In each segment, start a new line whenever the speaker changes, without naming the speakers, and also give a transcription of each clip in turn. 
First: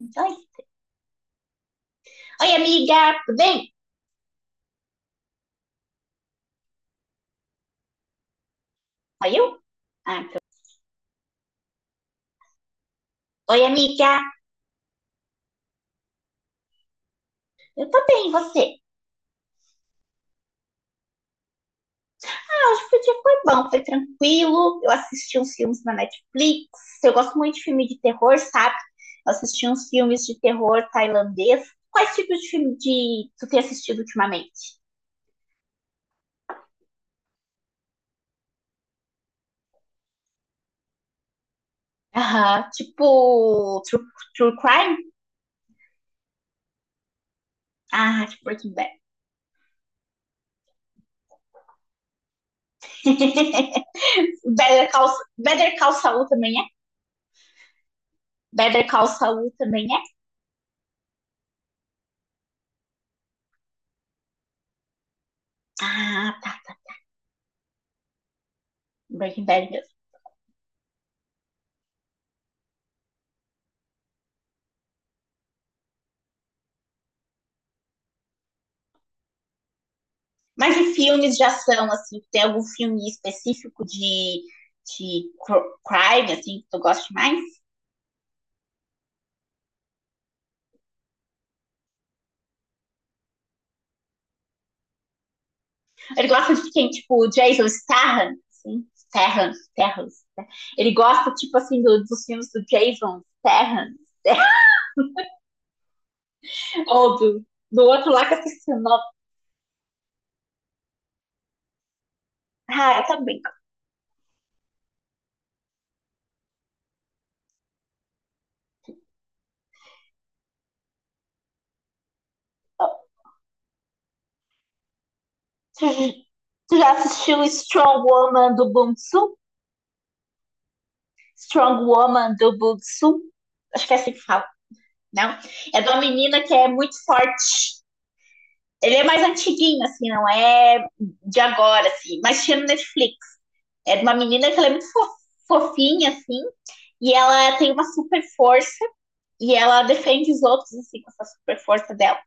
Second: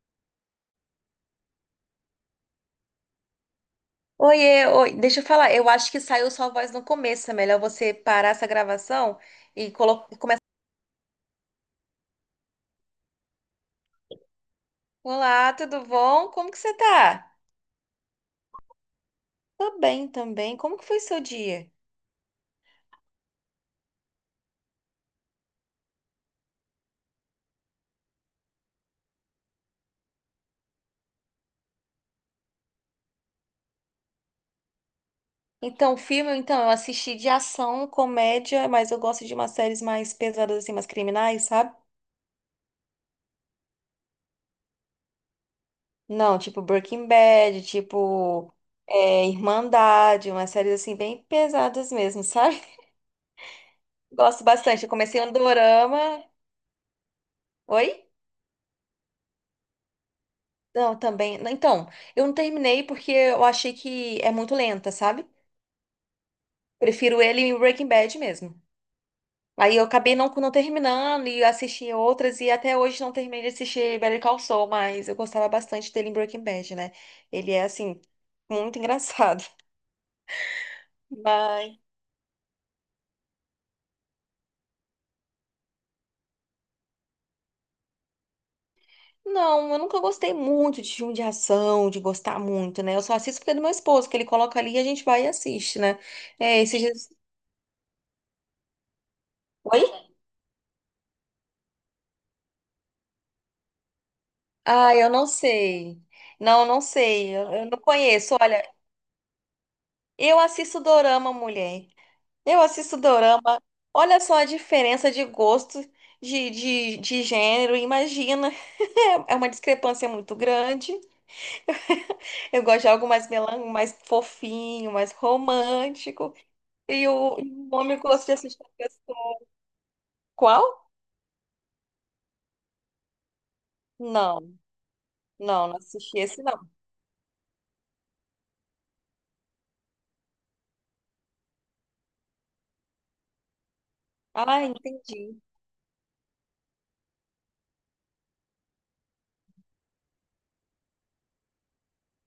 Oi. Oi, amiga, tudo bem?
Oiê, oi, deixa eu falar, eu acho que saiu sua voz no começo, é melhor você parar essa gravação
Oi, eu? Ah,
e
então.
começar.
Oi, amiga,
Olá, tudo bom? Como que você tá?
eu tô bem, e você?
Tô bem também, como que foi seu dia?
Ah, hoje o dia foi bom, foi tranquilo. Eu assisti uns filmes na Netflix. Eu gosto muito de filme de terror, sabe? Eu assisti uns filmes de terror tailandês. Quais tipos de filme de... tu tem assistido ultimamente?
Então, filme, então, eu assisti de ação, comédia, mas eu gosto de umas séries mais pesadas, assim, mais criminais, sabe?
Aham, tipo true, true crime?
Não, tipo Breaking Bad,
Ah, tipo
tipo
Breaking Bad.
Irmandade, umas séries, assim, bem pesadas mesmo, sabe? Gosto bastante, eu
Better Call,
comecei um
Better Call
dorama.
Saul também é?
Oi?
Better Call Saul também é?
Não, também. Então, eu não terminei porque eu achei que é muito lenta, sabe?
Ah, tá.
Prefiro ele em Breaking Bad mesmo.
Breaking Bad
Aí eu
mesmo.
acabei não terminando e assisti outras e até hoje não terminei de assistir Better Call Saul, mas eu gostava bastante dele em Breaking Bad, né? Ele é, assim, muito engraçado.
Mas e filmes de
Mas,
ação, assim, tem algum filme específico de, crime, assim, que tu gosta mais?
não, eu nunca gostei muito de filme de ação, de gostar muito, né? Eu só assisto porque é do meu esposo, que ele coloca ali e a gente vai e assiste, né?
Ele gosta
É,
de
esses
quem?
dias.
Tipo, Jason Statham, assim, Statham,
Oi?
Statham, né? Ele gosta, tipo, assim, dos filmes do Jason Statham,
Ah, eu não sei. Não, não
ou
sei.
do,
Eu não
do outro lá que
conheço.
eu
Olha,
esqueci o nome.
eu assisto dorama, mulher. Eu assisto
Ah, eu também.
dorama. Olha só a diferença de gosto, de gênero. Imagina. É uma discrepância muito grande. Eu gosto de algo mais fofinho, mais
Tu,
romântico.
tu já
E o,
assistiu
e o homem
Strong
gosta de
Woman
assistir.
do Bong Joon?
Qual?
Strong Woman do Bong Joon? Acho que é assim que
Não,
fala, não?
não, não
É de uma
assisti
menina
esse,
que
não.
é muito forte. Ele é mais antiguinho, assim, não é de agora, assim, mas tinha no Netflix. É de uma menina que
Ah,
ela é muito
entendi.
fofinha, assim, e ela tem uma super força e ela defende os outros, assim, com essa super força dela.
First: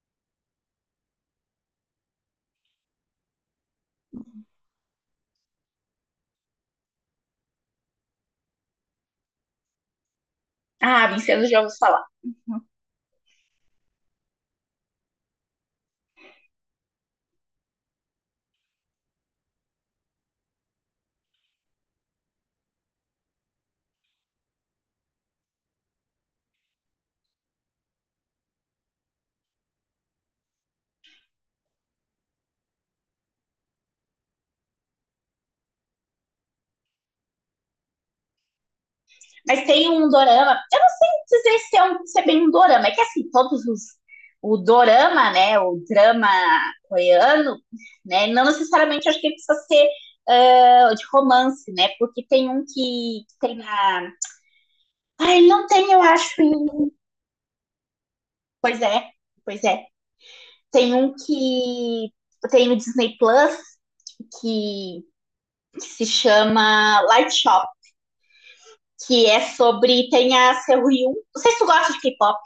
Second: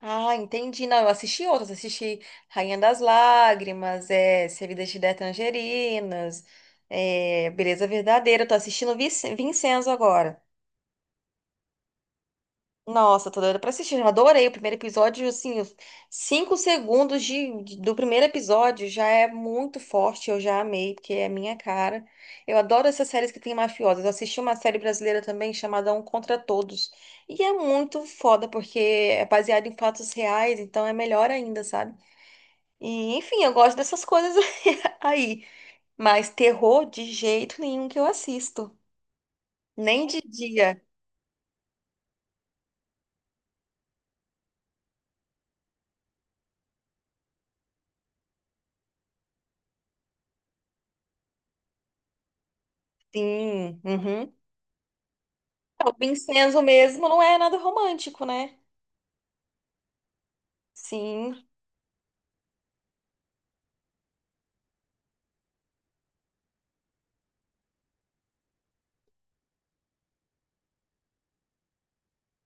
Ah, entendi. Não, eu assisti outras. Assisti Rainha das Lágrimas, é, Servidas de Tangerinas, é, Beleza Verdadeira. Eu tô assistindo Vincenzo agora.
Ah, Vincenzo já ouviu falar. Uhum.
Nossa, tô doida pra assistir. Eu adorei o primeiro episódio. Assim, os 5 segundos do primeiro episódio já é muito forte. Eu já amei, porque é a minha cara. Eu adoro essas séries que tem mafiosas. Eu assisti uma série brasileira também chamada Um Contra Todos. E é muito foda, porque é baseado em fatos reais, então é melhor ainda, sabe? E, enfim, eu gosto dessas coisas aí. Mas terror de jeito nenhum que eu assisto.
Mas tem
Nem
um
de
dorama, eu
dia.
não sei dizer se é, um, se é bem um dorama, é que assim, todos os. O dorama, né, o drama coreano, né, não necessariamente acho que ele precisa ser ah, de romance, né, porque tem um que tem
Sim.
a.
Uhum.
Ah, ele não
É,
tem,
o
eu acho.
Vincenzo
em-.
mesmo não é nada romântico, né?
Pois é, pois é. Tem um
Sim.
que tem no Disney Plus que, que se chama Light Shop, que é sobre tem a Seo Hyun. Não sei se tu gosta de K-pop,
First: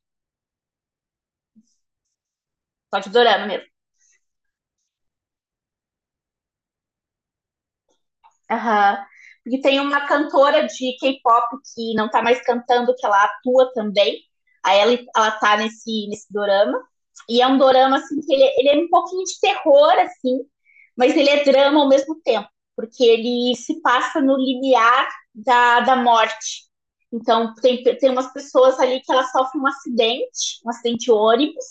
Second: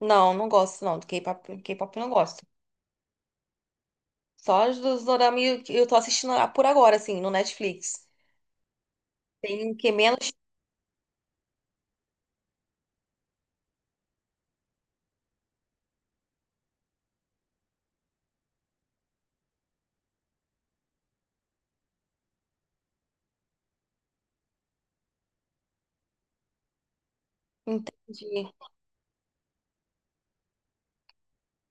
Não, não gosto não. Do K-pop, K-pop eu não gosto.
só de dorama mesmo.
Só os dos dorama que eu tô assistindo por agora, assim, no Netflix.
Aham. Porque
Tem o
tem
que
uma
menos.
cantora de K-pop que não tá mais cantando, que ela atua também. Ela tá nesse dorama. E é um dorama, assim, ele é um pouquinho de terror, assim, mas ele é drama ao mesmo tempo, porque ele se passa no limiar da morte. Então, tem umas
Entendi.
pessoas ali que elas sofrem um acidente de ônibus,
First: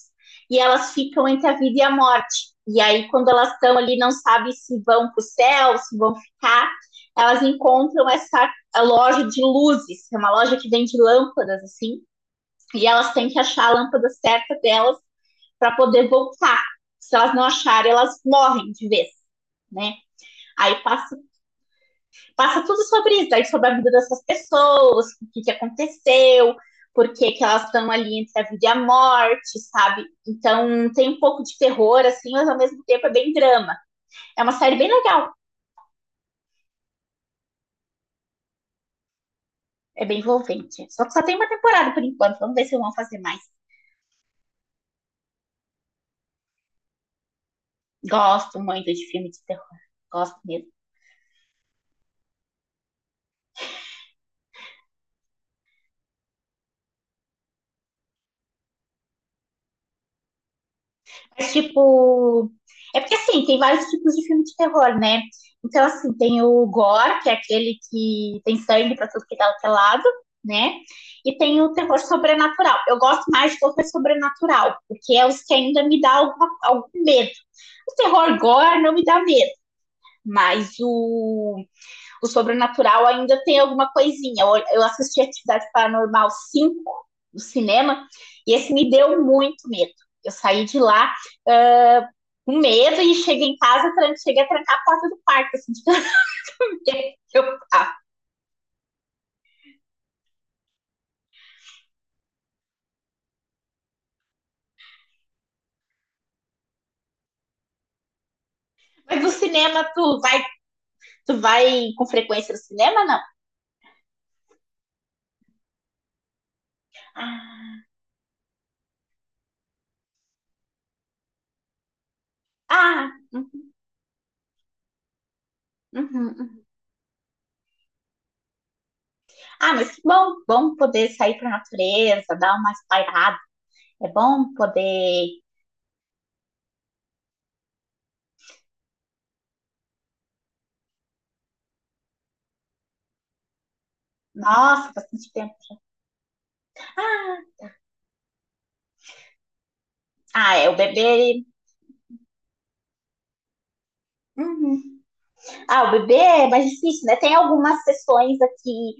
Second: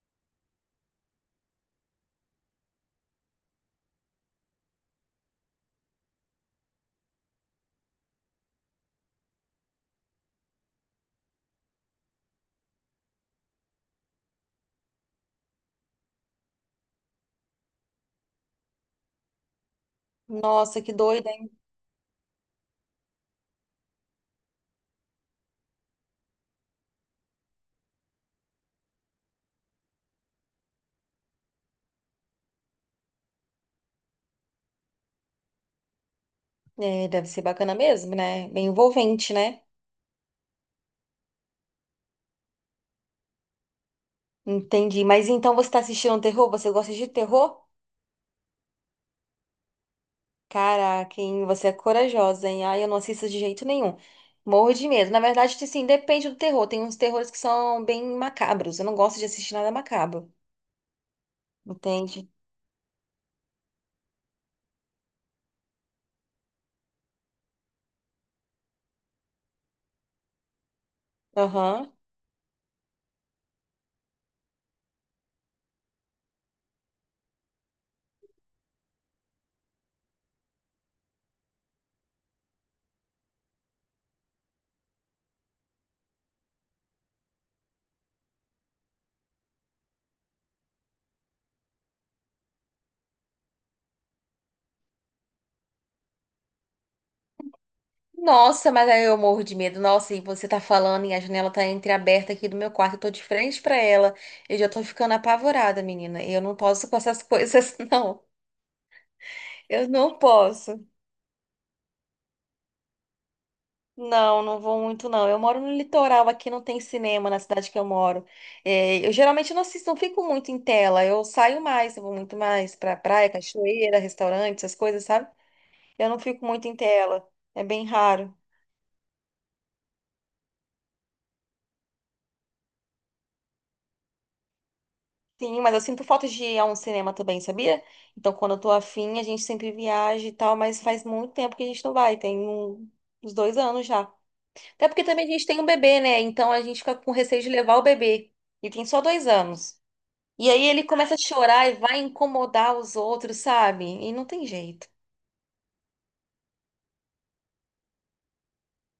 e elas ficam entre a vida e a morte. E aí, quando elas estão ali, não sabem se vão para o céu, se vão ficar elas encontram essa a loja de luzes, é uma loja que vende lâmpadas, assim, e elas têm que achar a lâmpada certa delas para poder voltar. Se elas não acharem, elas morrem de vez, né? Aí
Nossa, que
passa,
doida, hein?
passa tudo sobre isso, aí sobre a vida dessas pessoas, que aconteceu, que elas estão ali entre a vida e a morte, sabe? Então tem um pouco de terror, assim, mas ao mesmo tempo é bem drama. É uma série bem legal,
É, deve ser bacana mesmo, né? Bem envolvente, né?
é bem envolvente. Só que só tem uma temporada por enquanto, vamos ver se vão fazer mais.
Entendi. Mas então você tá assistindo terror? Você gosta de terror?
Gosto muito de filme de terror. Gosto mesmo.
Caraca, hein? Você é corajosa, hein? Ai, eu não assisto de jeito nenhum. Morro de medo. Na verdade, tipo assim, depende do terror. Tem uns terrores que são bem macabros. Eu não gosto de assistir nada macabro.
Mas,
Entende?
tipo. É porque, assim, tem vários tipos de filme de terror, né? Então, assim, tem o gore, que é aquele que tem sangue pra tudo que dá o lado, né? E tem o
Aham.
terror sobrenatural. Eu gosto mais de terror sobrenatural, porque é os que ainda me dá algum medo. O terror gore não me dá medo, mas o sobrenatural ainda tem alguma coisinha. Eu assisti Atividade Paranormal 5 no cinema e esse me deu muito medo. Eu saí de lá uh, com medo e cheguei em casa, cheguei a trancar a porta do quarto, assim, de tanto que eu
Nossa, mas aí eu morro de medo. Nossa, e você tá falando e a janela tá entreaberta aqui do meu quarto. Eu tô de frente pra ela. Eu já tô ficando apavorada, menina. Eu não posso com essas coisas, não.
Mas no cinema,
Eu não posso.
tu vai com frequência no cinema, não?
Não, não vou muito, não. Eu moro no litoral, aqui não tem cinema na
Ah,
cidade que eu moro. É, eu geralmente não assisto, não fico muito em tela. Eu saio mais, eu vou muito mais pra
ah,
praia,
uhum,
cachoeira, restaurante, essas coisas, sabe? Eu não
uhum.
fico
Uhum.
muito em tela. É bem raro.
Ah, mas que bom, bom poder sair para a natureza, dar uma espairada. É bom poder...
Sim, mas eu sinto falta de ir a um cinema também, sabia? Então, quando eu tô afim, a gente sempre viaja e tal, mas faz muito tempo que a gente não vai, uns 2 anos já. Até
Nossa,
porque também
bastante
a gente
tempo.
tem um bebê, né? Então a gente fica com
Ah,
receio de levar o bebê. E tem só 2 anos. E
ah
aí
é, o
ele começa a
bebê.
chorar e vai incomodar os outros, sabe? E não tem
Uhum.
jeito.
Ah, o bebê é mais difícil, né? Tem algumas sessões aqui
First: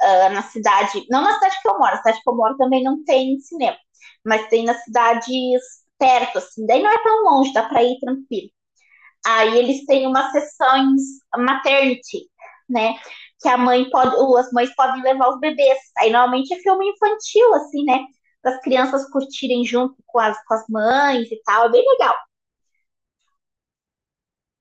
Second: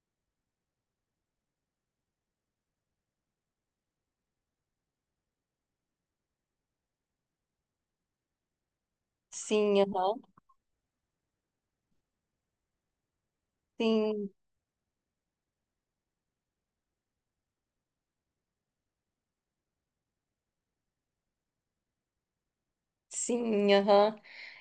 ah, na cidade, não na cidade que eu moro, na cidade que eu moro também não tem cinema, mas tem nas cidades perto, assim, daí não é tão longe, dá pra ir tranquilo. Aí
Sim,
eles têm
aham.
umas sessões maternity, né? Que a mãe pode,
Sim,
ou as mães podem levar os bebês. Aí normalmente é filme infantil, assim, né? Para as crianças curtirem junto com as mães e tal, é bem legal.
sim, aham.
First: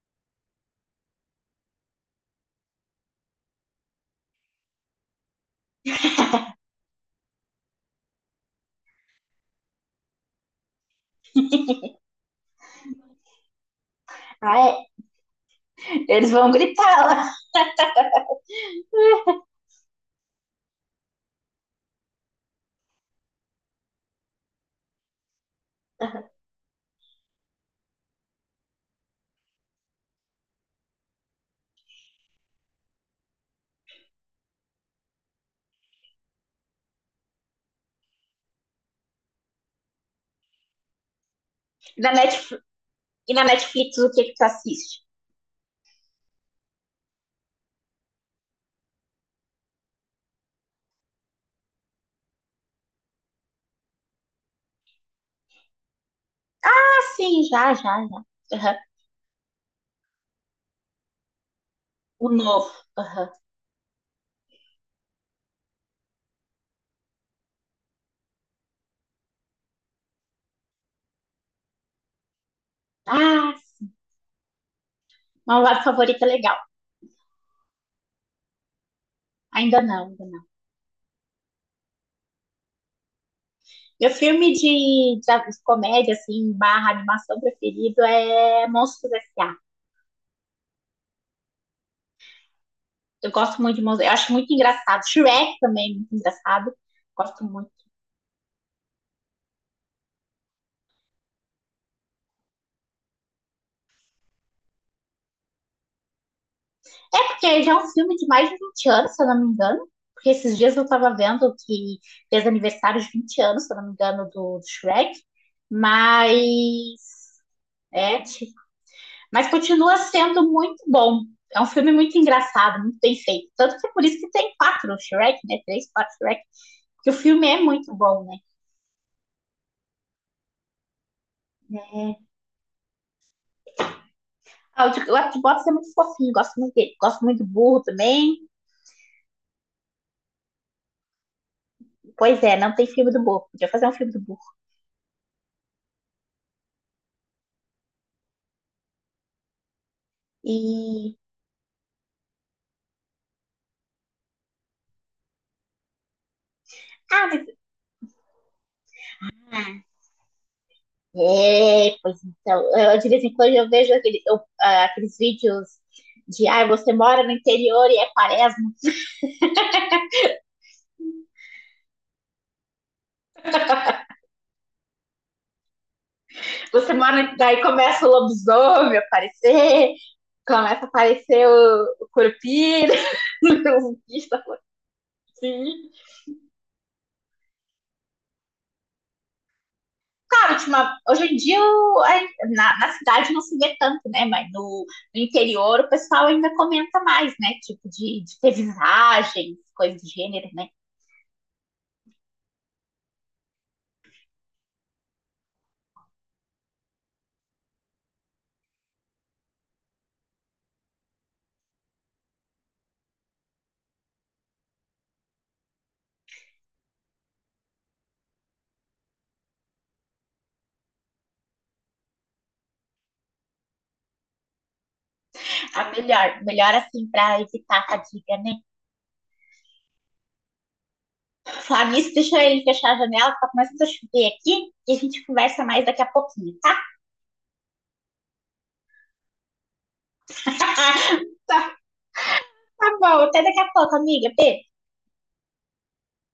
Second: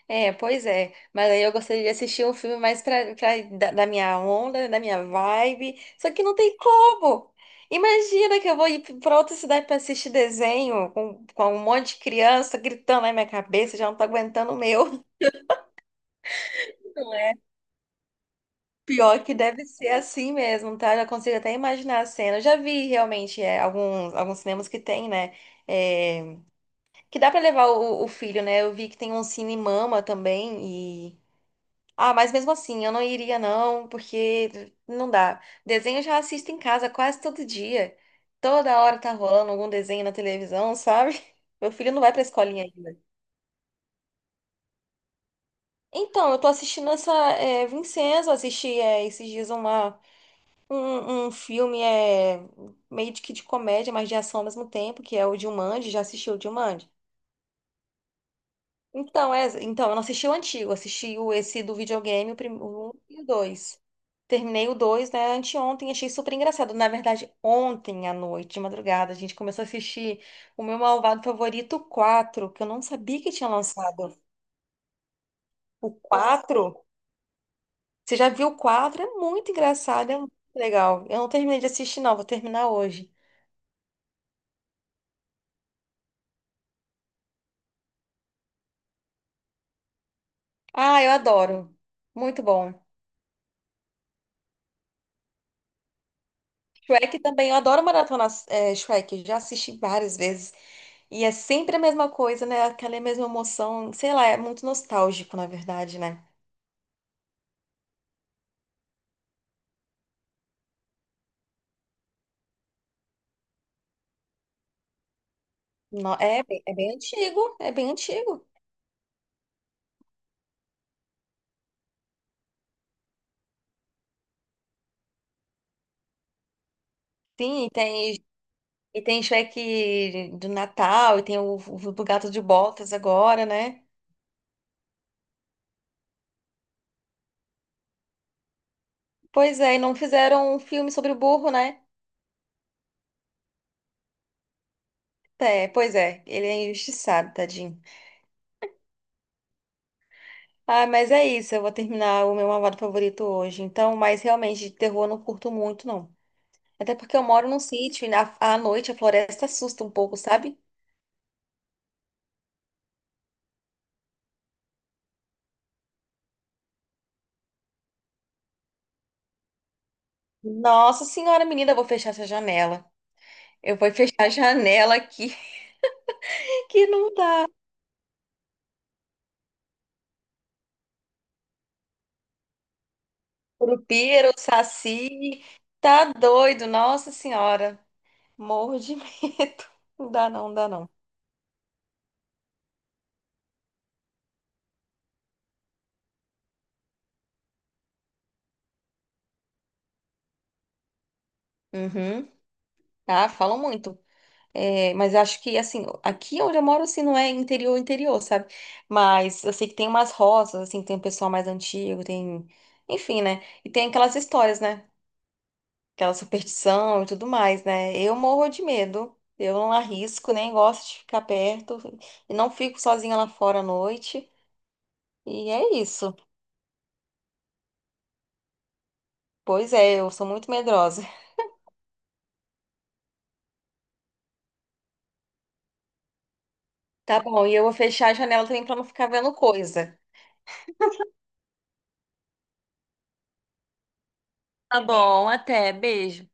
É, pois é. Mas aí eu gostaria de assistir um filme mais da minha onda, da minha vibe. Só que não tem como. Imagina que eu vou ir pra outra cidade pra assistir desenho com um monte de criança gritando na minha cabeça, já não tô aguentando o
Ah, é.
meu.
Eles vão gritar lá.
Pior que deve ser assim mesmo, tá? Eu já consigo até imaginar a cena. Eu já vi realmente é, alguns cinemas que tem, né? É, que dá pra levar o filho, né? Eu vi que tem um Cine Mama também. E ah, mas mesmo assim, eu não iria não, porque não dá. Desenho eu já assisto em casa quase todo dia. Toda hora tá rolando algum desenho na televisão, sabe? Meu filho não
Na
vai pra
Netflix.
escolinha ainda.
E na Netflix, o que que tu assiste?
Então, eu tô assistindo essa Vincenzo, assisti esses dias uma. Um filme é meio de que de comédia, mas de ação ao mesmo tempo, que é o Jumanji. Já assistiu o Jumanji?
Ah, sim, já, já, já. Aham.
Então, é, então, eu não assisti o antigo, assisti esse do
O
videogame,
novo.
o 1 e o
Aham.
2. Terminei o 2 né, anteontem, achei super engraçado. Na verdade, ontem à noite, de madrugada, a gente começou a assistir o meu malvado favorito, o 4, que eu não sabia que tinha
Ah, sim.
lançado.
Malvado
O
Favorito é legal.
4. Você já viu o 4? É muito
Ainda não,
engraçado, é
ainda
muito
não.
legal. Eu não terminei de assistir, não, vou terminar hoje.
Meu filme de comédia, assim, barra animação preferido é Monstros S.A.
Ah, eu adoro. Muito bom.
Eu gosto muito de Monstros. Eu acho muito engraçado. Shrek também é muito engraçado.
Shrek
Gosto
também, eu
muito.
adoro maratona é, Shrek, já assisti várias vezes. E é sempre a mesma coisa, né? Aquela mesma emoção, sei lá, é muito nostálgico, na verdade, né?
É porque já é um filme de mais de 20 anos, se eu não me engano. Porque esses dias eu tava vendo que fez aniversário de 20 anos, se eu não me engano, do Shrek.
É bem
Mas
antigo, é bem
é,
antigo.
mas continua sendo muito bom. É um filme muito engraçado, muito bem feito. Tanto que é por isso que tem quatro Shrek, né? Três, quatro Shrek. Porque o filme é
Sim,
muito bom, né?
e tem Shrek do Natal, e tem o do
É.
Gato de Botas agora, né?
Ah, o de Box é muito fofinho, gosto muito dele. Gosto muito do burro também.
Pois é, e não fizeram um filme sobre o burro, né?
Pois é, não tem filme do burro. Podia fazer um filme do burro.
É, pois é, ele é injustiçado, tadinho. Ah, mas
E.
é isso. Eu vou terminar o meu malvado favorito hoje. Então, mas realmente de terror eu não curto muito, não. Até porque eu
Ah, mas...
moro num sítio e à noite a floresta assusta um pouco, sabe?
É, pois então. Eu, de vez em quando eu vejo aquele, eu, ah, aqueles vídeos de. Ah, você mora no interior e é quaresma.
Nossa senhora, menina, eu vou fechar essa janela. Eu vou fechar a janela aqui, que
Você
não
mora.
dá.
Daí começa o lobisomem a aparecer, começa a aparecer o curupira, o bicho
Curupira, o saci,
assim.
tá doido, nossa senhora. Morro de medo. Não dá não, não
Claro,
dá
tipo,
não.
hoje em dia na cidade não se vê tanto, né? Mas no, no interior o pessoal ainda comenta mais, né? Tipo, de ter visagens, coisas do gênero, né?
Uhum. Ah, falam muito. É, mas eu acho que, assim, aqui onde eu moro, assim, não é interior, interior, sabe? Mas eu sei que tem umas roças, assim, tem um pessoal mais antigo, tem. Enfim, né? E tem aquelas histórias, né? Aquela superstição e tudo mais, né? Eu morro de medo. Eu não arrisco, nem gosto de ficar perto. E não fico sozinha lá fora à noite. E é
A
isso.
melhor, melhor assim, pra evitar a fadiga, né?
Pois é, eu sou muito medrosa.
Falar nisso, deixa ele fechar a janela, tá começando a chover aqui e a gente conversa mais daqui a pouquinho, tá?
Tá bom, e eu vou fechar a janela também pra não ficar vendo coisa.
Tá. Tá bom, até daqui a pouco, amiga. Beijo.
Tá bom, até. Beijo.